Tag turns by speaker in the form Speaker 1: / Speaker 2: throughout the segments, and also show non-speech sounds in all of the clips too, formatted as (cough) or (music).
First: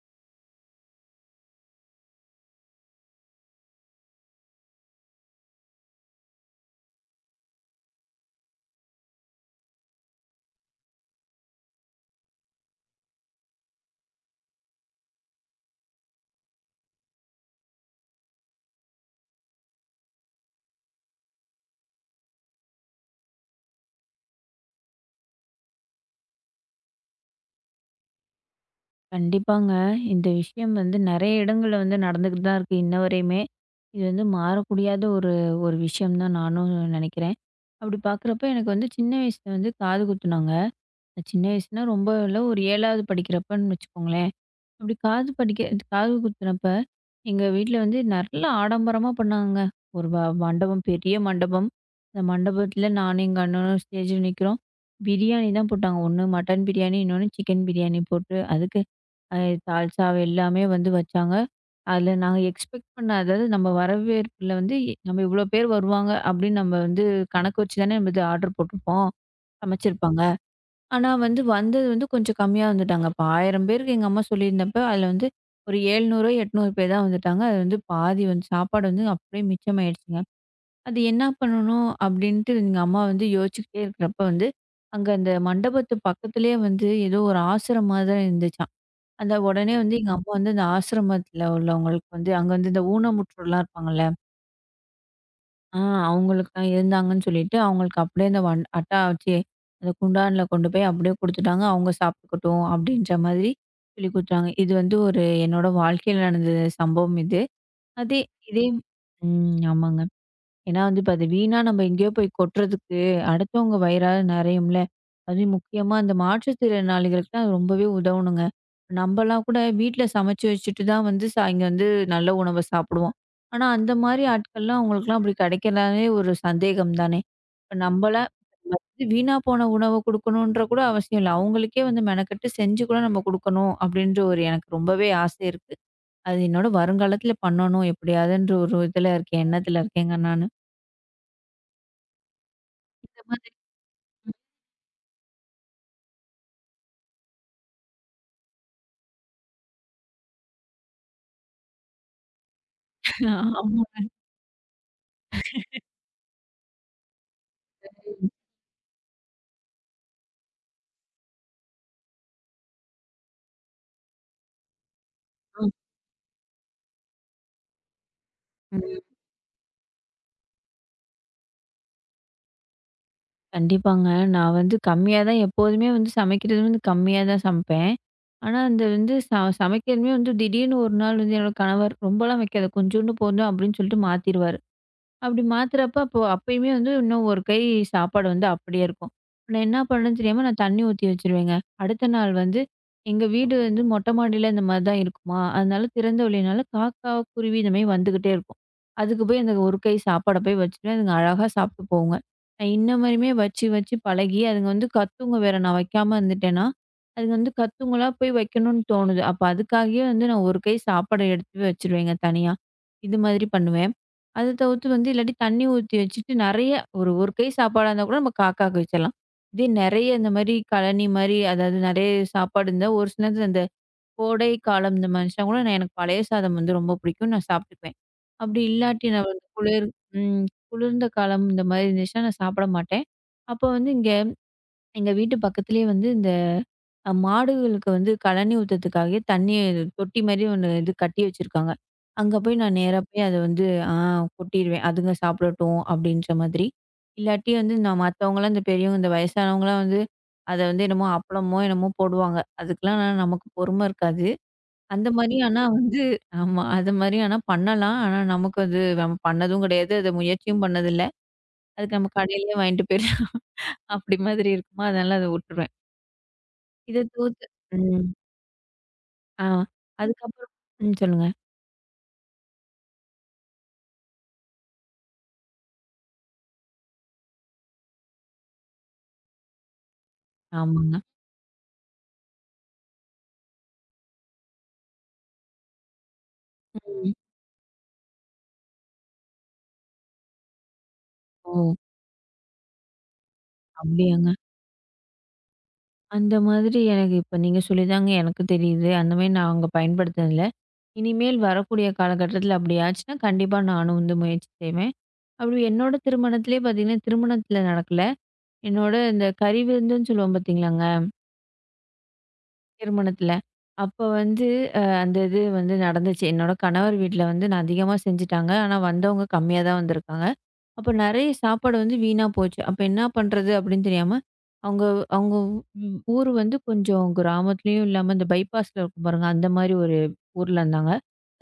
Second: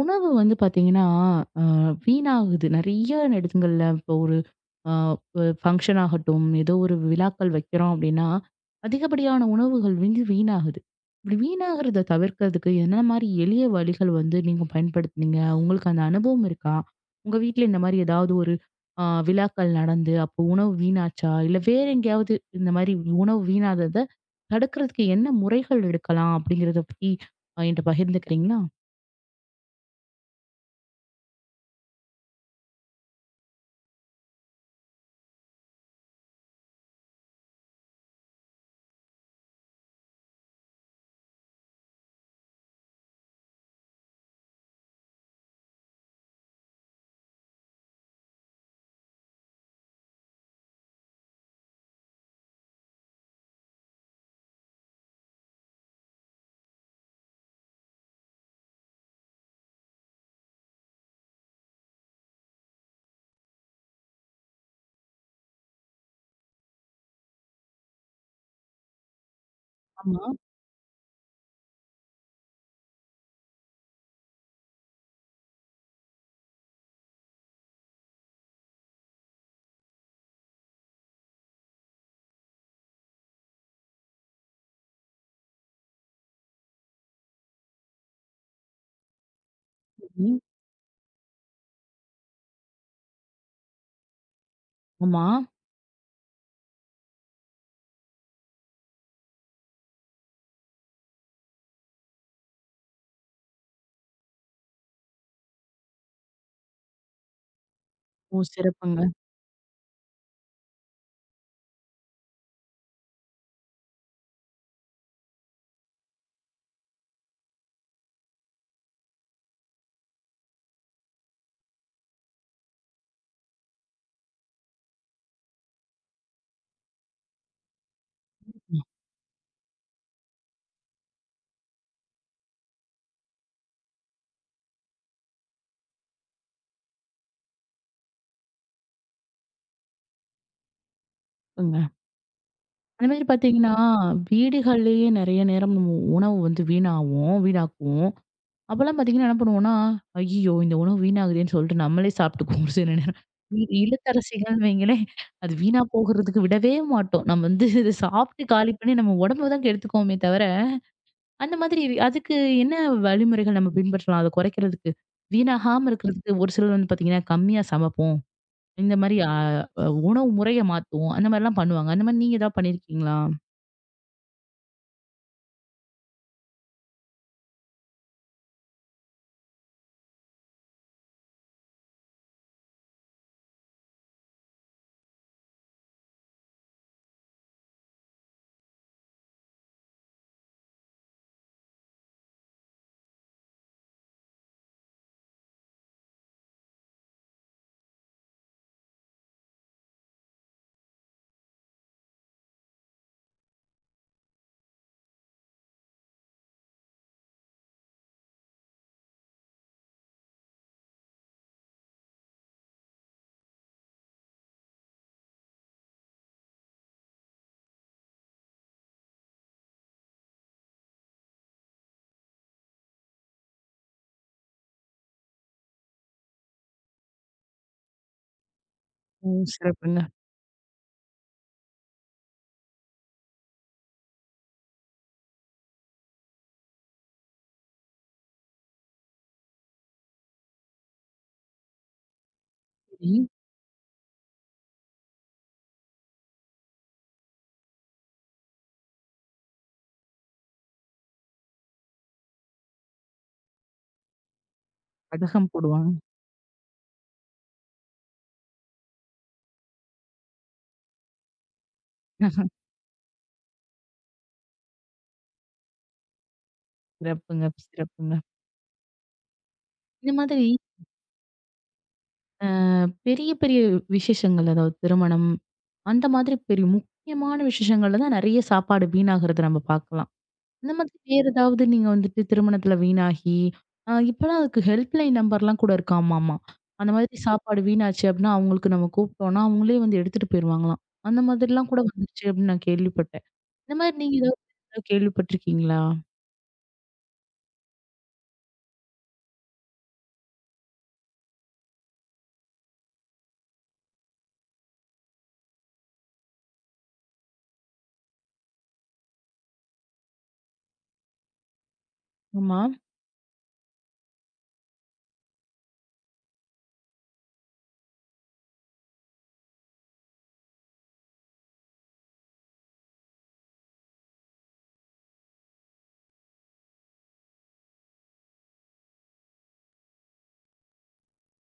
Speaker 1: உணவு வந்து பார்த்தீங்கன்னா, அ வீணாகுது. நிறைய இடங்கள்ல இப்ப ஒரு அ ஃபங்ஷன் ஆகட்டும், ஏதோ ஒரு விழாக்கள் வெக்கிறோம், அப்பிடின்னா அதிகப்படியான உணவுகள் வந்து வீணாகுது. இப்பிடி வீணாகுறத தவிர்க்க என்னென்னமாரி எளிய வழிகள் வந்து நீங்கப் பயன்படுத்துனீங்க? உங்களுக்கு அந்த அனுபவம் இருக்கா? உங்க வீட்ல இந்தமாரி ஏதாவது ஒரு ஆ விழாக்கள் நடந்து, அப்போ உணவு வீணாச்சா? இல்ல வேற எங்காவது இந்தமாரி உணவு வீணாகுறத தடுக்க என்ன முறைகள் எடுக்கலாம் அப்பிடிங்கிறத பத்தி அ என்ட்ட பகிர்ந்துக்கிறீங்களா?
Speaker 2: கண்டிப்பாங்க. இந்த விஷயம் வந்து நிறைய இடங்கள் வந்து நடந்துட்டு தான் இருக்கு. இன்னவரையுமே. இது வந்து மாற முடியாத ஒரு ஒரு விஷயம் தான் நானும் நினைக்கிறேன். அப்பிடி பாக்குறப்ப எனக்கு வந்து சின்ன வயசுல வந்து காது குத்துனாங்க. அ சின்ன வயசுல ரொம்ப இல்ல. ஒரு 7 வது படிக்கிறப்ப வச்சுக்கோங்களேன். அப்பிடி காது படிக்க காது குத்துனப்ப எங்க வீட்ல வந்து நல்ல ஆடம்பரமா பண்ணாங்க. ஒரு வ மண்டபம், பெரிய மண்டபம். அந்த மண்டபத்துல நானும் எங்க அண்ணனும் ஸ்டேஜ்ல நிக்கறோம். பிரியாணி தான் போட்டாங்க. ஒண்ணு மட்டன் பிரியாணி. இன்னொன்னு சிக்கன் பிரியாணி போட்டு, அதுக்கு அ தால்சா எல்லாமே வந்து வச்சாங்க. அதுல நாங்க எக்ஸ்பெக்ட் பண்ணாதது நம்ம வரவேற்புல வந்து, நம்ம இவ்ளோ பேர் வருவாங்க அப்பிடின்னு நம்ம வந்து கணக்கு வச்சு தானே இது ஆர்ட்ர் போட்ருப்போம். சமைச்சு இருப்பாங்க.
Speaker 1: ஆமா.
Speaker 2: ஆனா வந்து வந்தது வந்து கொஞ்சம் கம்மியா வந்துட்டாங்க. இப்ப 1000 பேருக்கு எங்க அம்மா சொல்லி இருந்தப்ப, அதுல வந்து ஒரு 700 ஓ, 800 பேர் தான் வந்துட்டாங்க. அது வந்து பாதி சாப்பாடு வந்து அப்பிடியே மிச்சம் ஆயிடுச்சுங்க. அது என்ன பண்ணனும் அப்பிடின்டு எங்க அம்மா வந்து யோசிச்சுக்கிட்டே இருக்குறப்ப வந்து, அங்க அந்த மண்டபத்து பக்கத்துலயே வந்து ஏதோ ஒரு ஆசிரமம் தான் இருந்துச்சாம். அத உடனே வந்து எங்க அப்பா
Speaker 1: செரி.
Speaker 2: வந்து அந்த ஆசிரமத்துல உள்ளவங்களுக்கு வந்து அங்க வந்து ஊனமுற்றோர் இருப்பாங்கல்ல.
Speaker 1: ஆமா.
Speaker 2: ஆ, அவுங்களுக்கு தான் இருந்தாங்கன்னு சொல்லிட்டு அவுங்களுக்கு அப்பிடியே அந்த வன் அட்டா வச்சி, அந்த குண்டான்ல கொண்டு போய் அப்பிடியே குடுத்துட்டாங்க. அவுங்க சாப்பிட்டுக்கட்டும் அப்பிடின்ற மாதிரி சொல்லிக் குடுத்தாங்க. இது வந்து ஒரு என்னோட வாழ்க்கையில நடந்த சம்பவம் அது. அதே,
Speaker 1: ஓ!
Speaker 2: இதே
Speaker 1: சிறப்புங்க.
Speaker 2: ம், ஆமாங்க. ஏன்னா இப்ப அது வீணா நம்ம எங்கயோ போய்க் கொட்டுறதுக்கு அடுத்தவங்க வயிறாவது நிறையும் இல்ல. அதுவும் முக்கியமா அந்த மாற்றுத்திறனாளிகளுக்கு ரொம்பவே உதவனுங்க. நம்மல்லாம் கூட வீட்ல சமைச்சு வச்சிட்டு தான் வந்து சாயங் வந்து நல்ல உணவ சாப்பிடுவோம். ஆனா அந்தமாரி ஆட்கள்லாம் அவுங்களுக்குலாம் அப்பிடி கிடைக்கிறனாலே ஒரு சந்தேகம் தானே! இப்ப நம்பலாம் ஃபர்ஸ்ட் வீணா போன உணவ கொடுக்கணுன்ற கூட அவசியம் இல்ல. அவுங்களுக்கே வந்து மெனக்கெட்டு செஞ்சு கூட நம்ம கொடுக்கணும் அப்பிடின்டு ஒரு எனக்கு ரொம்பவே ஆசை இருக்கு. அது என்னோட வருங்காலத்தில பண்ணனும். எப்பிடியாவதுன்ற ஒரு இதுல இருக்கேன். எண்ணத்துல இருக்கேங்க நானு.
Speaker 1: (unintelligible) அந்த
Speaker 2: இந்த
Speaker 1: மாதிரி
Speaker 2: மாதிரி,
Speaker 1: பார்த்தீங்கன்னா,
Speaker 2: ம்.
Speaker 1: வீடுகள்லயே நிறைய நேரம் நம்ம உணவு வந்து வீணாவும் வீணாக்குவோம். அப்பல்லாம் பாத்தீங்கன்னா பண்ணுவோன்னா, ஐயய்யோ! இந்த உணவு வீணாகுதேன்னு சொல்ட்டு நம்மளே சாப்பிட்டுக்குவோம். சில நேரம்
Speaker 2: (chuckles)
Speaker 1: இ
Speaker 2: ஆமாங்க.
Speaker 1: இல்லத்தரசிகள்ன்னு வைங்களேன் அது
Speaker 2: (chuckles)
Speaker 1: வீணா போகுறதுக்கு விடவே மாட்டோம். நாம் வந்து இத
Speaker 2: (unintelligible)
Speaker 1: சாப்ட்டு காலி பண்ணி, நம்ம உடம்ப தான் கெடுத்துக்குவோமே தவர, அந்தமாதிரி அதுக்கு என்ன வழிமுறைகள்? நம்ம பின்பற்றலாம். அத குறைக்கிறதுக்கு,
Speaker 2: ஆம்.
Speaker 1: வீணாகாம இருக்குறதுக்கு ஒரு சிலர் வந்து பார்த்தீங்கன்னா கம்மியா சமைப்போம். இந்த
Speaker 2: ம்.
Speaker 1: மாதிரி அ, அ உணவு முறைய மாத்துவோம். அந்தமாரில்லாம் பண்ணுவாங்க. அந்தமாரி நீங்க எதாவது பண்ணி இருக்கீங்களா?
Speaker 2: கண்டிப்பாங்க. நான் வந்து கம்மியா தான். எப்போதுமே வந்து சமைக்கிறது வந்து கம்மியா தான் சமைப்பேன். ஆனா, அந்த வந்து ச சமைக்கிறதுமே வந்து திடீர்னு ஒரு நாள் என்னோட கணவர் ரொம்ப எல்லாம் வெக்காத. கொஞ்சோன்டு போதும் அப்பிடின்னு சொல்லிட்டு மாத்திருவாரு. அப்பிடி மாத்துறப்ப அப்பயுமே வந்து இன்னும் ஒரு கை சாப்பாடு வந்து அப்பிடியே இருக்கும். நான் என்ன பண்ணனும்னு தெரியாம நான் தண்ணீ ஊத்தி வச்சிருவேங்க. அடுத்த நாள் வந்து எங்க வீடு வந்து மொட்டை மாடியில அந்தமாரி தான் இருக்குமா! அதனால திறந்த வெளியினால காக்கா, குருவி இதுமே வந்துகிட்டே இருக்கும். அதுக்கு போயி அந்த ஒரு கை சாப்பாட போயி வச்சிருவேன். அதுங்க அழகா சாப்பிட்டு போகுங்க. நான் இன்ன மாரியுமே வச்சு வச்சு பழகி அதுங்க வந்து கத்துங்க. வேற நான் வெக்காம இருந்துட்டேன்னா, அதுங்க வந்து கத்துங்களா! போய் வெக்கணுன்னு தோணுது. அப்ப அதுக்காகே வந்து நான் ஒரு கை சாப்பாட எடுத்து வச்சிருவேங்க தனியா. இது மாதிரி பண்ணுவேன். அதத் தவுத்து வந்து இல்லாட்டி தண்ணீ ஊத்தி வச்சிட்டு நிறைய ஒரு ஒரு கை சாப்பாடா இருந்தாக்கூட நம்ம காக்கா வெச்சரலாம். இதே நிறைய இந்தமாரி கலனிமாரி. அதாவது நிறைய சாப்பாடு இருந்தா, ஒரு சில நேரத்துல அந்த கோடை காலம் இந்த மனுஷங்கூட எனக்கு பழைய சாதம் ரொம்ப புடிக்கும். நான் சாப்பிட்டுக்குவேன். அப்பிடி இல்லாட்டி நான்
Speaker 1: ஓ!
Speaker 2: ஒரு குளிர்
Speaker 1: சிறப்புங்க.
Speaker 2: ம் குளிர்ந்த காலம். இந்தமாரி இருந்துச்சுனா. நான் சாப்பிட மாட்டேன். அப்போ வந்து இங்க எங்க (swallows) வீட்டு பக்கத்துலயே வந்து இந்த அ மாடுகளுக்கு வந்து கலனி ஊத்துறதுக்காகவே தண்ணீர் தொட்டி மாரி 1 இது கட்டி வச்சுருக்காங்க. அங்க போய் நான் நேரா
Speaker 1: செரி.
Speaker 2: போயி அத வந்து ஆ கொட்டிருவேன். அதுங்க சாப்பிடட்டும் அப்பிடின்ற மாதிரி. இல்லாட்டி வந்து நான் மத்தவங்கல்லாம் இந்த பெரியவங்க, இந்த வயசானவங்கலாம் வந்து அத வந்து என்னமோ, அப்பளமோ என்னமோ போடுவாங்க. அதுக்கெல்லாம் நான் நமக்குப் பொறுமை இருக்காது.
Speaker 1: (unintelligible)
Speaker 2: அந்தமாரி
Speaker 1: அதான்
Speaker 2: ஆனா
Speaker 1: போடுவாங்க.
Speaker 2: வந்து ஆமா. அதுமாரி ஆனா பண்ணலாம். ஆனா நமக்கு அது நம்ம பண்ணதும் கிடையாது. அத முயற்சியும் பண்ணது இல்ல. அதுக்கு நம்ம
Speaker 1: (chuckles)
Speaker 2: கடையிலே வாங்கிட்டு போயிர்லாம். அப்பிடி மாதிரி இருக்குமா! அதனால அத விட்டுருவேன். இதைத்
Speaker 1: சிறப்புங்க,
Speaker 2: தவிர்த்து ம்.
Speaker 1: சிறப்புங்க.
Speaker 2: ஆ,
Speaker 1: இது
Speaker 2: அதுக்கு
Speaker 1: மாதிரி.
Speaker 2: அப்புறம் ம், சொல்லுங்க.
Speaker 1: ஆ, பெரிய பெரிய விஷேசங்கள். அதாவது திருமணம் அந்த மாதிரி பெரிய முக்கியமான விஷேசங்கள்ல தான் நெறைய சாப்பாடு வீணாகுறத நாம பார்க்கலாம். இந்த மாதிரி
Speaker 2: ஆமாங்க.
Speaker 1: வேற ஏதாவது நீங்க வந்துட்டு திருமணத்துல வீணாகி அ இப்பெல்லாம் அதுக்கு ஹெல்ப் லைன் நம்பர்லாம் கூட இருக்காமாமா!
Speaker 2: (unintelligible)
Speaker 1: அந்தமாரி சாப்பாடு வீணாச்சு அப்புட்னா, அவுங்களுக்கு நாம கூப்டோன்னா, அவுங்களே வந்து எடுத்துட்டு போயிருவாங்கலாம்! அந்த மாதிரிலாம்
Speaker 2: ஓ!
Speaker 1: கூட வந்துருச்சு அப்பிடின்னு நான் கேள்விப்பட்டேன். இந்தமாரி நீங்க
Speaker 2: அப்பிடியாங்க.
Speaker 1: எதாவது கேள்விப்பட்டிருக்கீங்களா?
Speaker 2: அந்த மாதிரி எனக்கு இப்போ நீங்கச் சொல்லி தாங்க எனக்குத் தெரியுது. அந்தமாரி நான் அங்க பயன்படுத்துனது இல்ல. இனிமேல் வரக்கூடிய காலகட்டத்தில அப்பிடி ஆச்சுன்னா, கண்டிப்பா நானும் வந்து முயற்சி செய்வேன். அப்பிடி என்னோட திருமணத்திலேயே பார்த்தீங்கன்னா, திருமணத்துல நடக்கல. என்னோட அந்தக் கறி விருந்துன்னு சொல்லுவோம். பாத்தீங்களாங்க.
Speaker 1: ஆமா.
Speaker 2: திருமணத்துல. அப்போ வந்து அ அந்த இது வந்து நடந்துச்சு. என்னோட கணவர் வீட்ல வந்து நான் அதிகமா செஞ்சுட்டாங்க. ஆனா வந்தவுங்க கம்மியா தான் வந்துருக்காங்க. அப்போ நறைய சாப்பாடு வந்து வீணா போச்சு. அப்ப என்ன பண்றது அப்பிடின்னு தெரியாம, அவுங்க, அவுங்க வ் ஊரு வந்து கொஞ்சம் கிராமத்துலயும் இல்லாம அந்த பைபாஸ் ல இருக்கும் பாருங்க. அந்தமாரி ஒரு ஊர்ல இருந்தாங்க.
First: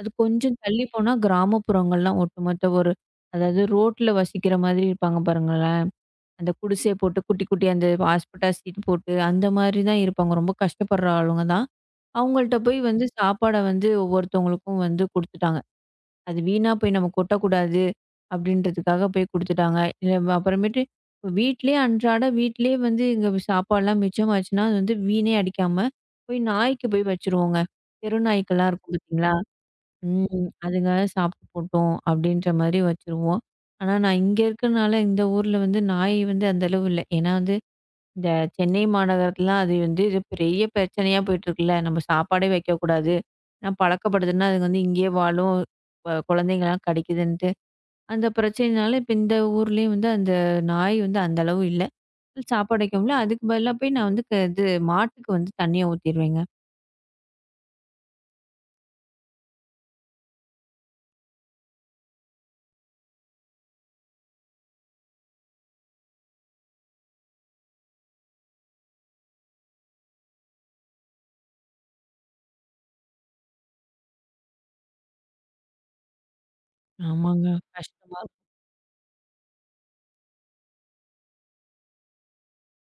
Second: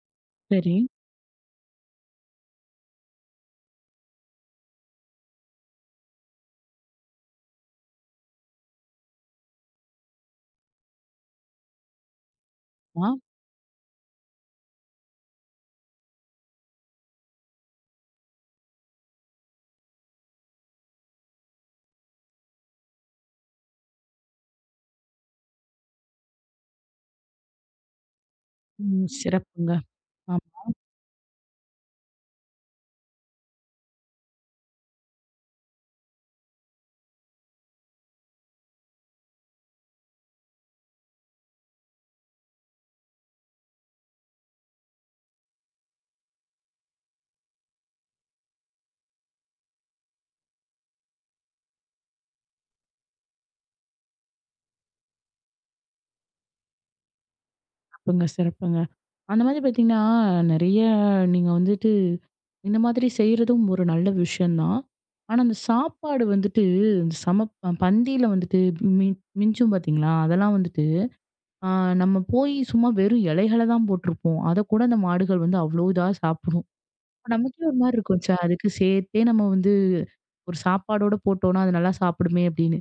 Speaker 2: அது கொஞ்சம்
Speaker 1: சரி.
Speaker 2: தள்ளிப் போனா கிராமப்புறங்கள்லாம் ஒட்டுமொத்த ஒரு அதாவது ரோட்டுல வசிக்கிற மாதிரி இருப்பாங்க பாருங்களேன். அந்தக் குடிசைய போட்டு குட்டி, குட்டியா அந்த ஹாஸ்பெட்டாஸ் ஷீட் போட்டு, அந்தமாரி தான் இருப்பாங்க. ரொம்ப கஷ்டப்படுற ஆளுங்க தான். அவுங்கள்ட்ட போய் வந்து
Speaker 1: ஆமா.
Speaker 2: சாப்பாட வந்து ஒவ்வொருத்தவங்களுக்கும் வந்து குடுத்துட்டாங்க. அது வீணா போய் நாம கொட்ட கூடாது அப்பிடின்றதக்காக போய் குடுத்துட்டாங்க. இத அப்பறமேட்டு வீட்டுலயே இப்ப வீட்லே அன்றாட வீட்டுலயே வந்து இங்க சாப்பாட்லாம். மிச்சம் ஆச்சுனா, அது வீணா அடிக்காம போய் நாய்க்கு போய் வச்சிருவோங்க. தெரு நாய்கள்லாம் இருக்கும்
Speaker 1: ம்.
Speaker 2: பாத்தீங்களா?
Speaker 1: சிறப்புங்க.
Speaker 2: ம்,
Speaker 1: ஆமா.
Speaker 2: அதுங்க சாப்பிட்டு போட்டோம் அப்பிடின்றமாரி வச்சிருவோம். ஆனா நான் இங்க இருக்குறனால இந்த ஊர்ல வந்து நாய் வந்து அந்த அளவு இல்ல. ஏன்னா வந்து இந்த சென்னை மாநகரத்துலாம் அது வந்து இது பெரிய பிரச்சனையா போயிட்டுருக்கு இல்ல. நம்ம சாப்பாடே வைக்கக் கூடாது. நான் பழக்கப்படுதுன்னா, அதுங்க வந்த இங்கே வாழும், வ குழந்தைங்க எல்லாம் கடிக்குதுன்னு அந்தப் பிரச்சனயினால, இப்ப இந்த ஊர்லயும் வந்து அந்த நாய் வந்து அந்த அளவு இல்ல. (unintelligible) சாப்பாடு வைக்கவும் இல்ல. அதுக்கு பதிலா போய் நான் வந்து இப்ப இது மாட்டுக்கு வந்து தண்ணீய ஊத்திருவேங்க.
Speaker 1: சிறப்புங்க, சிறப்புங்க. அந்த மாரி பார்த்தீங்கன்னா, நெறைய நீங்க வந்துட்டு இந்த மாதிரி செய்றதும் ஒரு நல்ல விஷயம் தான். ஆனா, அந்தச் சாப்பாடு வந்துட்டு அந்தச் சமப்ப ப பந்தி ல வந்துட்டு மிஞ் மிஞ்சும், பாத்தீங்களா? அதெல்லாம் வந்துட்டு, அ நம்ம போயி சும்மா வெறும் இலைகளைத் தான் போட்டுருப்போம். அதைக் கூட அந்த மாடுகள் வந்து அவ்ளோ இதா சாப்பிடணும்.
Speaker 2: ஆமாங்க.
Speaker 1: நமக்கு ஒரு மாரி இருக்கும்.
Speaker 2: கஷ்டமாருக்கும்.
Speaker 1: "அதுக்கு சேர்த்தே நம்ம வந்து ஒரு சாப்பாடோட போட்டோனா, அது நல்லா சாப்பிடுமே!" அப்பிடின்னு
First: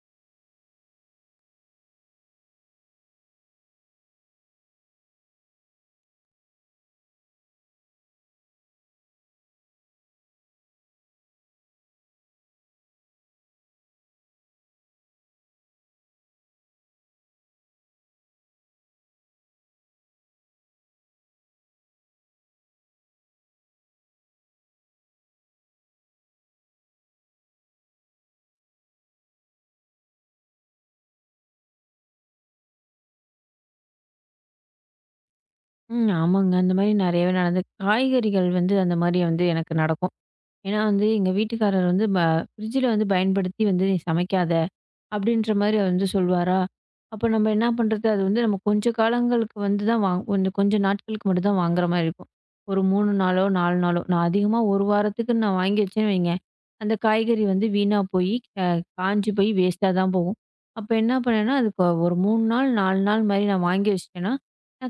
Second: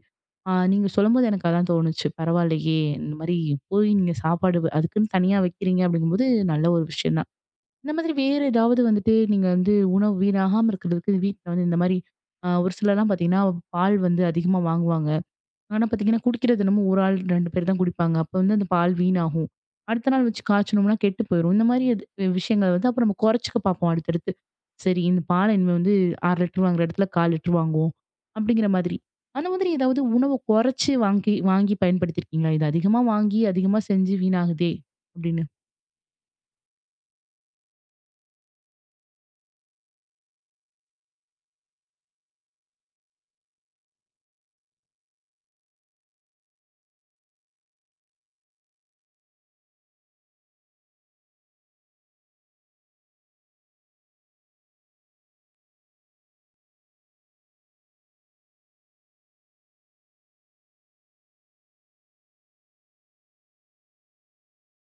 Speaker 1: நீங்கச் சொல்லும்போது எனக்கு அதான் தோணுச்சு. பரவால்லையே! இந்த மாரி போயி நீங்கச் சாப்பாடு அதுக்குனு தனியா வைக்கிறீங்க, அப்பிடீங்கும்போது நல்ல ஒரு விஷயம் தான். இந்த மாதிரி வேற ஏதாவது வந்துட்டு, நீங்க வந்து உணவு வீணாகாம இருக்கிறதுக்கு, வீட்டுல இந்த மாரி அ ஒரு சிலர்லாம் பாத்தீங்கன்னா, பால் வந்து அதிகமா வாங்குவாங்க. ஆனா பாத்தீங்கன்னா, குடிக்கிறது என்னமோ, 1 ஆள் 2 பேர் தான் குடிப்பாங்க. அப்போ, அந்தப் பால் வீணாகும். அடுத்த நாள் வச்சு காய்ச்சுணோம்னா கெட்டுப் போயிரும். இந்த மாரி அது வ் விஷயங்கள அப்புறம் குறைச்சுக்க பாப்போம், அடுத்தடுத்து. சரி, இந்தப் பால இனிமே வந்து, 1/2 லிட்டர் வாங்குற இடத்துல 1/4 லிட்டர் வாங்குவோம். அப்பிடிங்கிற மாதிரி. அந்த மாதிரி ஏதாவது உணவ கொறச்சு வாங்கி வாங்கி பயன்படுத்தி இருக்கீங்களா? இது அதிகமா வாங்கி, அதிகமா செஞ்சு வீணாகுதே! அப்பிடீன்னு.
Speaker 2: ம். ஆமாங்க. அந்த மாரி நிறையவே நடந்திருக்கு. காய்கறிகள் வந்து அந்த மாரி வந்து எனக்கு நடக்கும். ஏன்னா வந்து, எங்க வீட்டுக்காரர் வந்து ப "ஃபிரிட்ஜுல வந்து பயன்படுத்தி வந்து நீ சமைக்காத." அப்பிடின்ற மாரி வந்து சொல்வாரு. அப்போ நம்ம என்ன பண்றது? அது வந்து நம்ம கொஞ்சம் காலங்களுக்கு வந்து தான் வா ஒண்ணு, கொஞ்சம் நாட்களுக்கு மட்டும்தான் வாங்குற மாரி இருக்கும். ஒரு 3 நாளோ, 4 நாளோ, நான் அதிகமா ஒரு வாரத்துக்குனு நான் வாங்கி வச்சேன். அந்தக் காய்கறி வந்து வீணா போயி, க காஞ்சு போயி வேஸ்ட்டாதான் போகும். அப்போ என்ன பண்ணனா, அதுக்கு ஒ ஒரு 3 நாள், 4 நாள் மாரி நான் வாங்கி வச்சிட்டேன்னா,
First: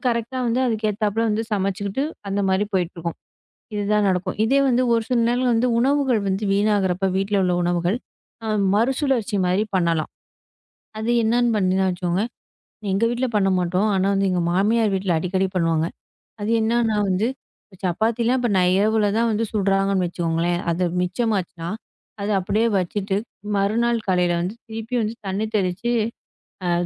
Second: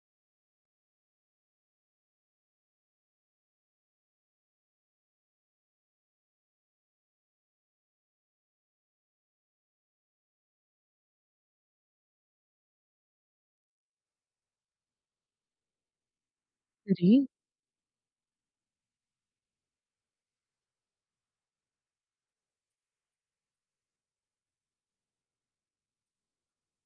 Speaker 2: கரெக்ட்டா வந்து அதுக்கு ஏத்தாப்புல வந்து சமைச்சுக்கிட்டு, அந்த மாரி போயிட்டு இருக்கும். இதுதான் நடக்கும். இதே வந்து ஒரு சில நேரங்கள் வந்து உணவுகள் வந்து வீணாகுறப்ப, வீட்டுல உள்ள உணவுகள மறுசுழற்சி மாரி பண்ணலாம். அது என்னன்னு பண்ணுவேனா வச்சுக்கோங்களேன், எங்க வீட்டுல பண்ண மாட்டோம். ஆனா, எங்க மாமியார் வீட்டுல அடிக்கடி பண்ணுவாங்க. அது என்னன்னா
Speaker 1: சரி.
Speaker 2: வந்து சப்பாத்தி எல்லாம் நை இரவுலதான் வந்து சுடுறாங்கன்னு வச்சுக்கோங்களேன். அது மிச்சம் ஆச்சுனா, அதை அப்படியே வச்சிட்டு, மறுநாள் காலையில வந்து திருப்பி வந்து தண்ணி தெளிச்சு,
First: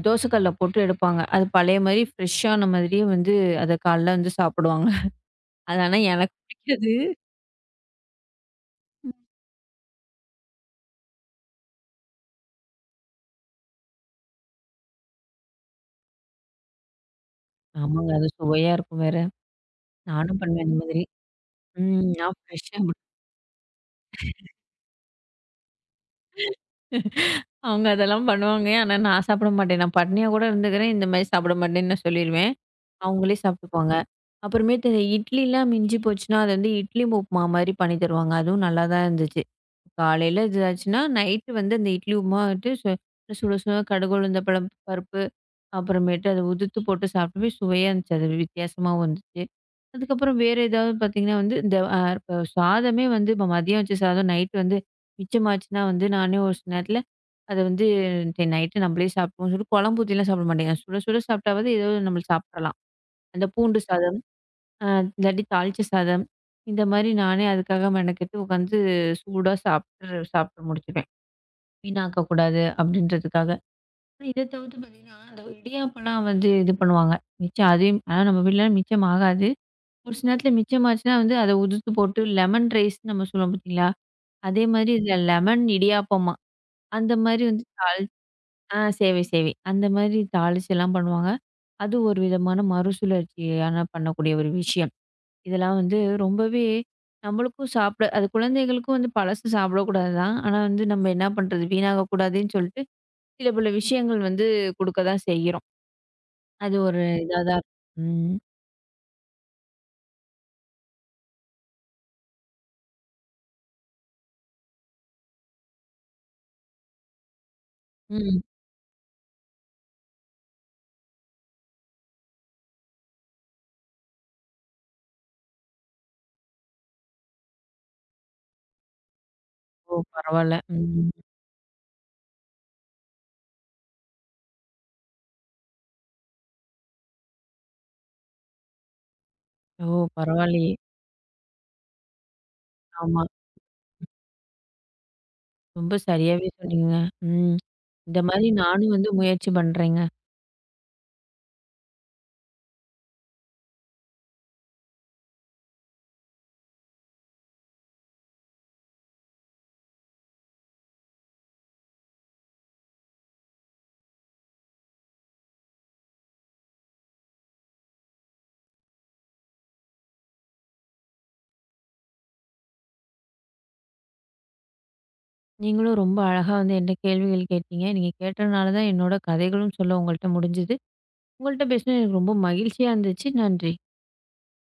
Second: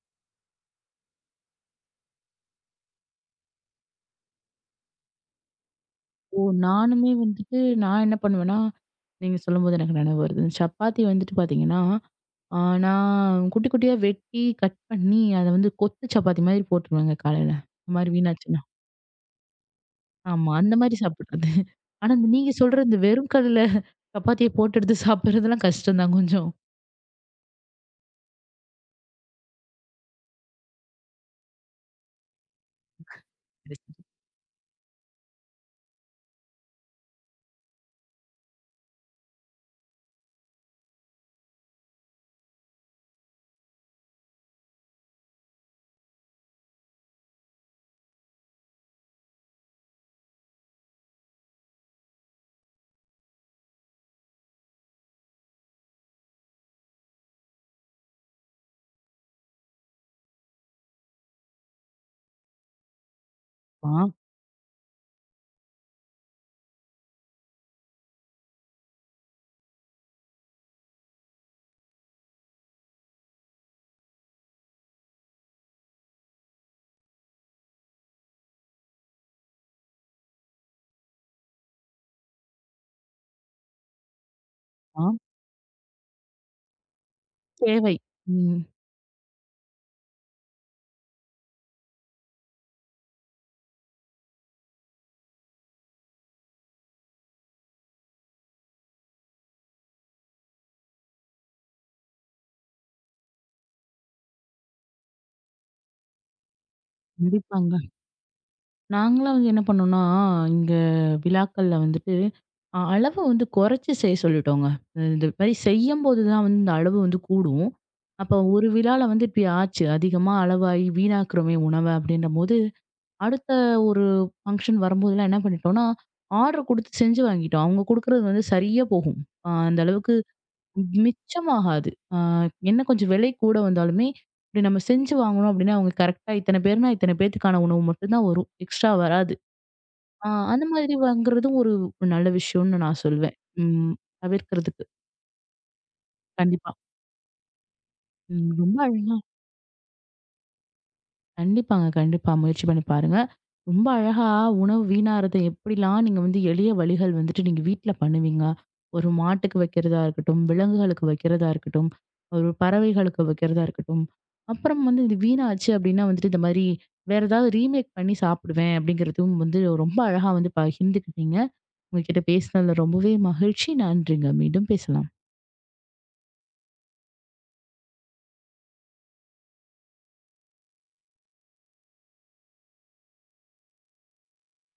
Speaker 2: தோசை கல்ல சுட்டு எடுப்பாங்க. அது பழைய மாரி ஃப்ரெஷ்ஷான மாதிரியே வந்து, அதை காலைல வந்து சாப்பிடுவாங்க. (chuckles) அது ஆனா
Speaker 1: ஓ.
Speaker 2: எனக்குப் பிடிக்குது.
Speaker 1: நானும் வந்துட்டு, நான் என்ன பண்ணுவேன்னா
Speaker 2: ம்.
Speaker 1: நீங்கச் சொல்லும்போது எனக்கு நெனைவு வருது. சப்பாத்தி வந்துட்டு பாத்தீங்கன்னா, நான் குட்டி குட்டியா வெட்டி கட் பண்ணி, அத வந்து கொத்து சப்பாத்தி மாதிரி போட்டுருவாங்க. காலைல இந்த மாரி
Speaker 2: ஆமாங்க. அது
Speaker 1: வீணாச்சுன்னா.
Speaker 2: சுவையா இருக்கும், வேற. நானும்
Speaker 1: ஆமா.
Speaker 2: பண்ணுவேன்
Speaker 1: அந்த
Speaker 2: அந்த
Speaker 1: மாரி
Speaker 2: மாரி.
Speaker 1: சாப்பிடுறது.
Speaker 2: ம்.
Speaker 1: ஆனா,
Speaker 2: நான்
Speaker 1: நீங்கச்
Speaker 2: ஃப்ரெஷ்ஷா ம
Speaker 1: சொல்றது வெறும் கல்ல சப்பாத்திய
Speaker 2: (chuckles)
Speaker 1: போட்டு எடுத்துச் சாப்பிடுறதெல்லாம் கஷ்டம்தான் கொஞ்சம்.
Speaker 2: (laughs) அவங்க அதெல்லாம் பண்ணுவாங்க. ஆனா, நான் சாப்பிட மாட்டேன். நான் பட்டினியா கூட இருந்துக்குறேன். இந்த மாரி சாப்பிட மாட்டேன்னு சொல்லிருவேன். அவங்களே
Speaker 1: (chuckles)
Speaker 2: சாப்பிட்டுக்குவாங்க.
Speaker 1: கடைசில
Speaker 2: அப்புறமேட்டு இட்லிலாம் மிஞ்சிப்போச்சுனா, அது வந்து இட்லி உப்புமா மாரி பண்ணி தருவாங்க. அதுவும் நல்லாதான் இருந்துச்சு. காலையில இதாச்சுன்னா, நைட் வந்து அந்த இட்லி உப்புமா வந்துட்டு சு சுட சுட கடுகு, உளுந்தம் பருப்பு பருப்பு. அப்புறமேட்டு அத உதிர்த்து போட்டுச் சாப்பிடவே சுவையா இருந்துச்சு அது. வி வித்தியாசமா வந்துச்சு. அதுக்கப்புறம் வேற ஏதாவது பாத்தீங்கன்னா, இந்த இப்ப சாதமே வந்து, மதியம் வச்ச சாதம் நைட் வந்து மிச்சம் ஆச்சுனா, நானே ஒரு சில நேரத்துல அத வந்து, "இன்னைக்கு நைட் நம்களே சாப்பிடுவோம்." சொல்லிட்டு, குழம்பு ஊத்தி எல்லாம் சாப்பிட மாட்டேங்க. சுட சுட சாப்பிட்டாவது, ஏதாவது நம்ம சாப்பிடலாம். அந்தப் பூண்டு
Speaker 1: பா
Speaker 2: சாதம். இல்லாட்டி தாளிச்ச சாதம். இந்த மாரி நானே அதுக்காக மெனக்கெட்டு உக்காந்து சூடா சாப்பிட்டுரு சாப்டு முடிச்சிடுவேன். வீணாக்கக் கூடாது அப்பிடின்றதுக்காக. இதைத் தவிர்த்து பாத்தீங்கன்னா, அந்த இடியாப்பல்லாம் வந்து இது பண்ணுவாங்க. மிச்சம் அதையும் ஆனா, நம்ம வீட்டுலனா மிச்சம் ஆகாது. ஒரு சில நேரத்துல மிச்சம் ஆச்சுனா, வந்து அத உதிர்த்து போட்டு லெமன் ரைஸ்னு நம்ம சொல்லுவோம், பாத்தீங்களா? அதே மாரி இதுல
Speaker 1: ஆ.
Speaker 2: லெமன் இடியாப்பமா, அந்த மாரி வந்து தாளிச்சு
Speaker 1: சேவை. ம்.
Speaker 2: ஆ சேவை சேவை. அந்த மாரி தாளிச்சு எல்லாம் பண்ணுவாங்க. அது ஒரு விதமான மறுசுழற்சியா பண்ணக்கூடிய ஒரு விஷயம். இதெல்லாம் வந்து ரொம்பவே நம்மளுக்கும் சாப்பிட அது குழந்தைகளுக்கும் வந்து பழசு சாப்பிடக் கூடாதுதான். ஆனா வந்து, நம்ம என்னா பண்றது? வீணாகக் கூடாதுன்னு சொல்லிட்டு சில சில விஷயங்கள் வந்து குடுக்கத்தான் செய்யுறோம். அது ஒரு இதாதாருக்கு.
Speaker 1: கண்டிப்பாங்க.
Speaker 2: ம்.
Speaker 1: நாங்கள்லாம் வந்து என்ன பண்ணோம்னா, இங்க விழாக்கள் வந்துட்டு அ அளவு வந்து குறைச்சு செய்யச் சொல்லிட்டோங்க. இந்த மாரி செய்யும்போதுதான் வந்து அளவு வந்து கூடும். அப்போ,
Speaker 2: ம்.
Speaker 1: ஒரு விழாவுல வந்து இப்படியாச்சு. அதிகமா அளவாய் வீணாக்குறமே உணவு அப்படின்னம்போது, அடுத்த ஒரு ஃபங்ஷன் வரும்போதுலாம் என்ன பண்ணிட்டோம்னா, ஆர்டர் குடுத்து செஞ்சு வாங்கிட்டோம். அவங்க குடுக்கிறது வந்து சரியா போகும். அ அந்த
Speaker 2: ஓ.
Speaker 1: அளவுக்கு
Speaker 2: பரவால்ல. ம்ஹ்ம்.
Speaker 1: மிச்சம் ஆகாது. என்ன, கொஞ்சம் விலை கூட வந்தாலுமே, நம்ம செஞ்சு வாங்கணும் அப்பிடீன்னா, அவங்க கரெக்ட்டா இத்தனை பேருன்னா, இத்தனை பேத்துக்கான உணவு மட்டும்தான் வரும். எக்ஸ்ட்ரா வராது.
Speaker 2: ஓ
Speaker 1: அந்த
Speaker 2: பரவால்லையே!
Speaker 1: மாரி வாங்குறது ஒரு நல்ல விஷயம்னு நான்
Speaker 2: ஆமா.
Speaker 1: சொல்லுவேன். ம். தவிர்க்கிறதுக்கு.
Speaker 2: ரொம்ப சரியாவே
Speaker 1: கண்டிப்பா.
Speaker 2: சொன்னீங்க. ம். (smacks lips) இந்த மாதிரி
Speaker 1: ம்ஹ்ம். ரொம்ப
Speaker 2: நானும் வந்து
Speaker 1: அழகா.
Speaker 2: முயற்சி பண்றேங்க.
Speaker 1: கண்டிப்பாங்க. கண்டிப்பா. முயற்சி பண்ணி பாருங்க. ரொம்ப அழகா உணவு வீணாறத எப்படிலாம் நீங்க வந்து எளிய வழிகள் வந்துட்டு, நீங்க வீட்டுல பண்ணுவீங்க. ஒரு மாட்டுக்கு வைக்கிறதா இருக்கட்டும், விலங்குகளுக்கு வைக்கிறதா இருக்கட்டும், பறவைகளுக்கு வைக்கிறதா இருக்கட்டும். அப்புறம் வந்து இது வீணாச்சு அப்படின்னா, வந்துட்டு இந்த மாதிரி வேற ஏதாவது ரீமேக் பண்ணி சாப்பிடுவேன் அப்படிங்கிறதும் வந்து ரொம்ப அழகா வந்து பகிர்ந்துகிட்டீங்க. உங்ககிட்ட பேசினதுல ரொம்பவே மகிழ்ச்சி. நன்றிங்க. மீண்டும் பேசலாம்.
Speaker 2: நீங்களும் ரொம்ப அழகா வந்து என்ட கேள்விகள் கேட்டீங்க. நீங்கக் கேட்டனால்தான் என்னோட கதைகளும் சொல்ல உங்கள்ட்ட முடிஞ்சது. உங்கள்ட்ட பேசுனது ரொம்ப மகிழ்ச்சியா இருந்துச்சு. நன்றி.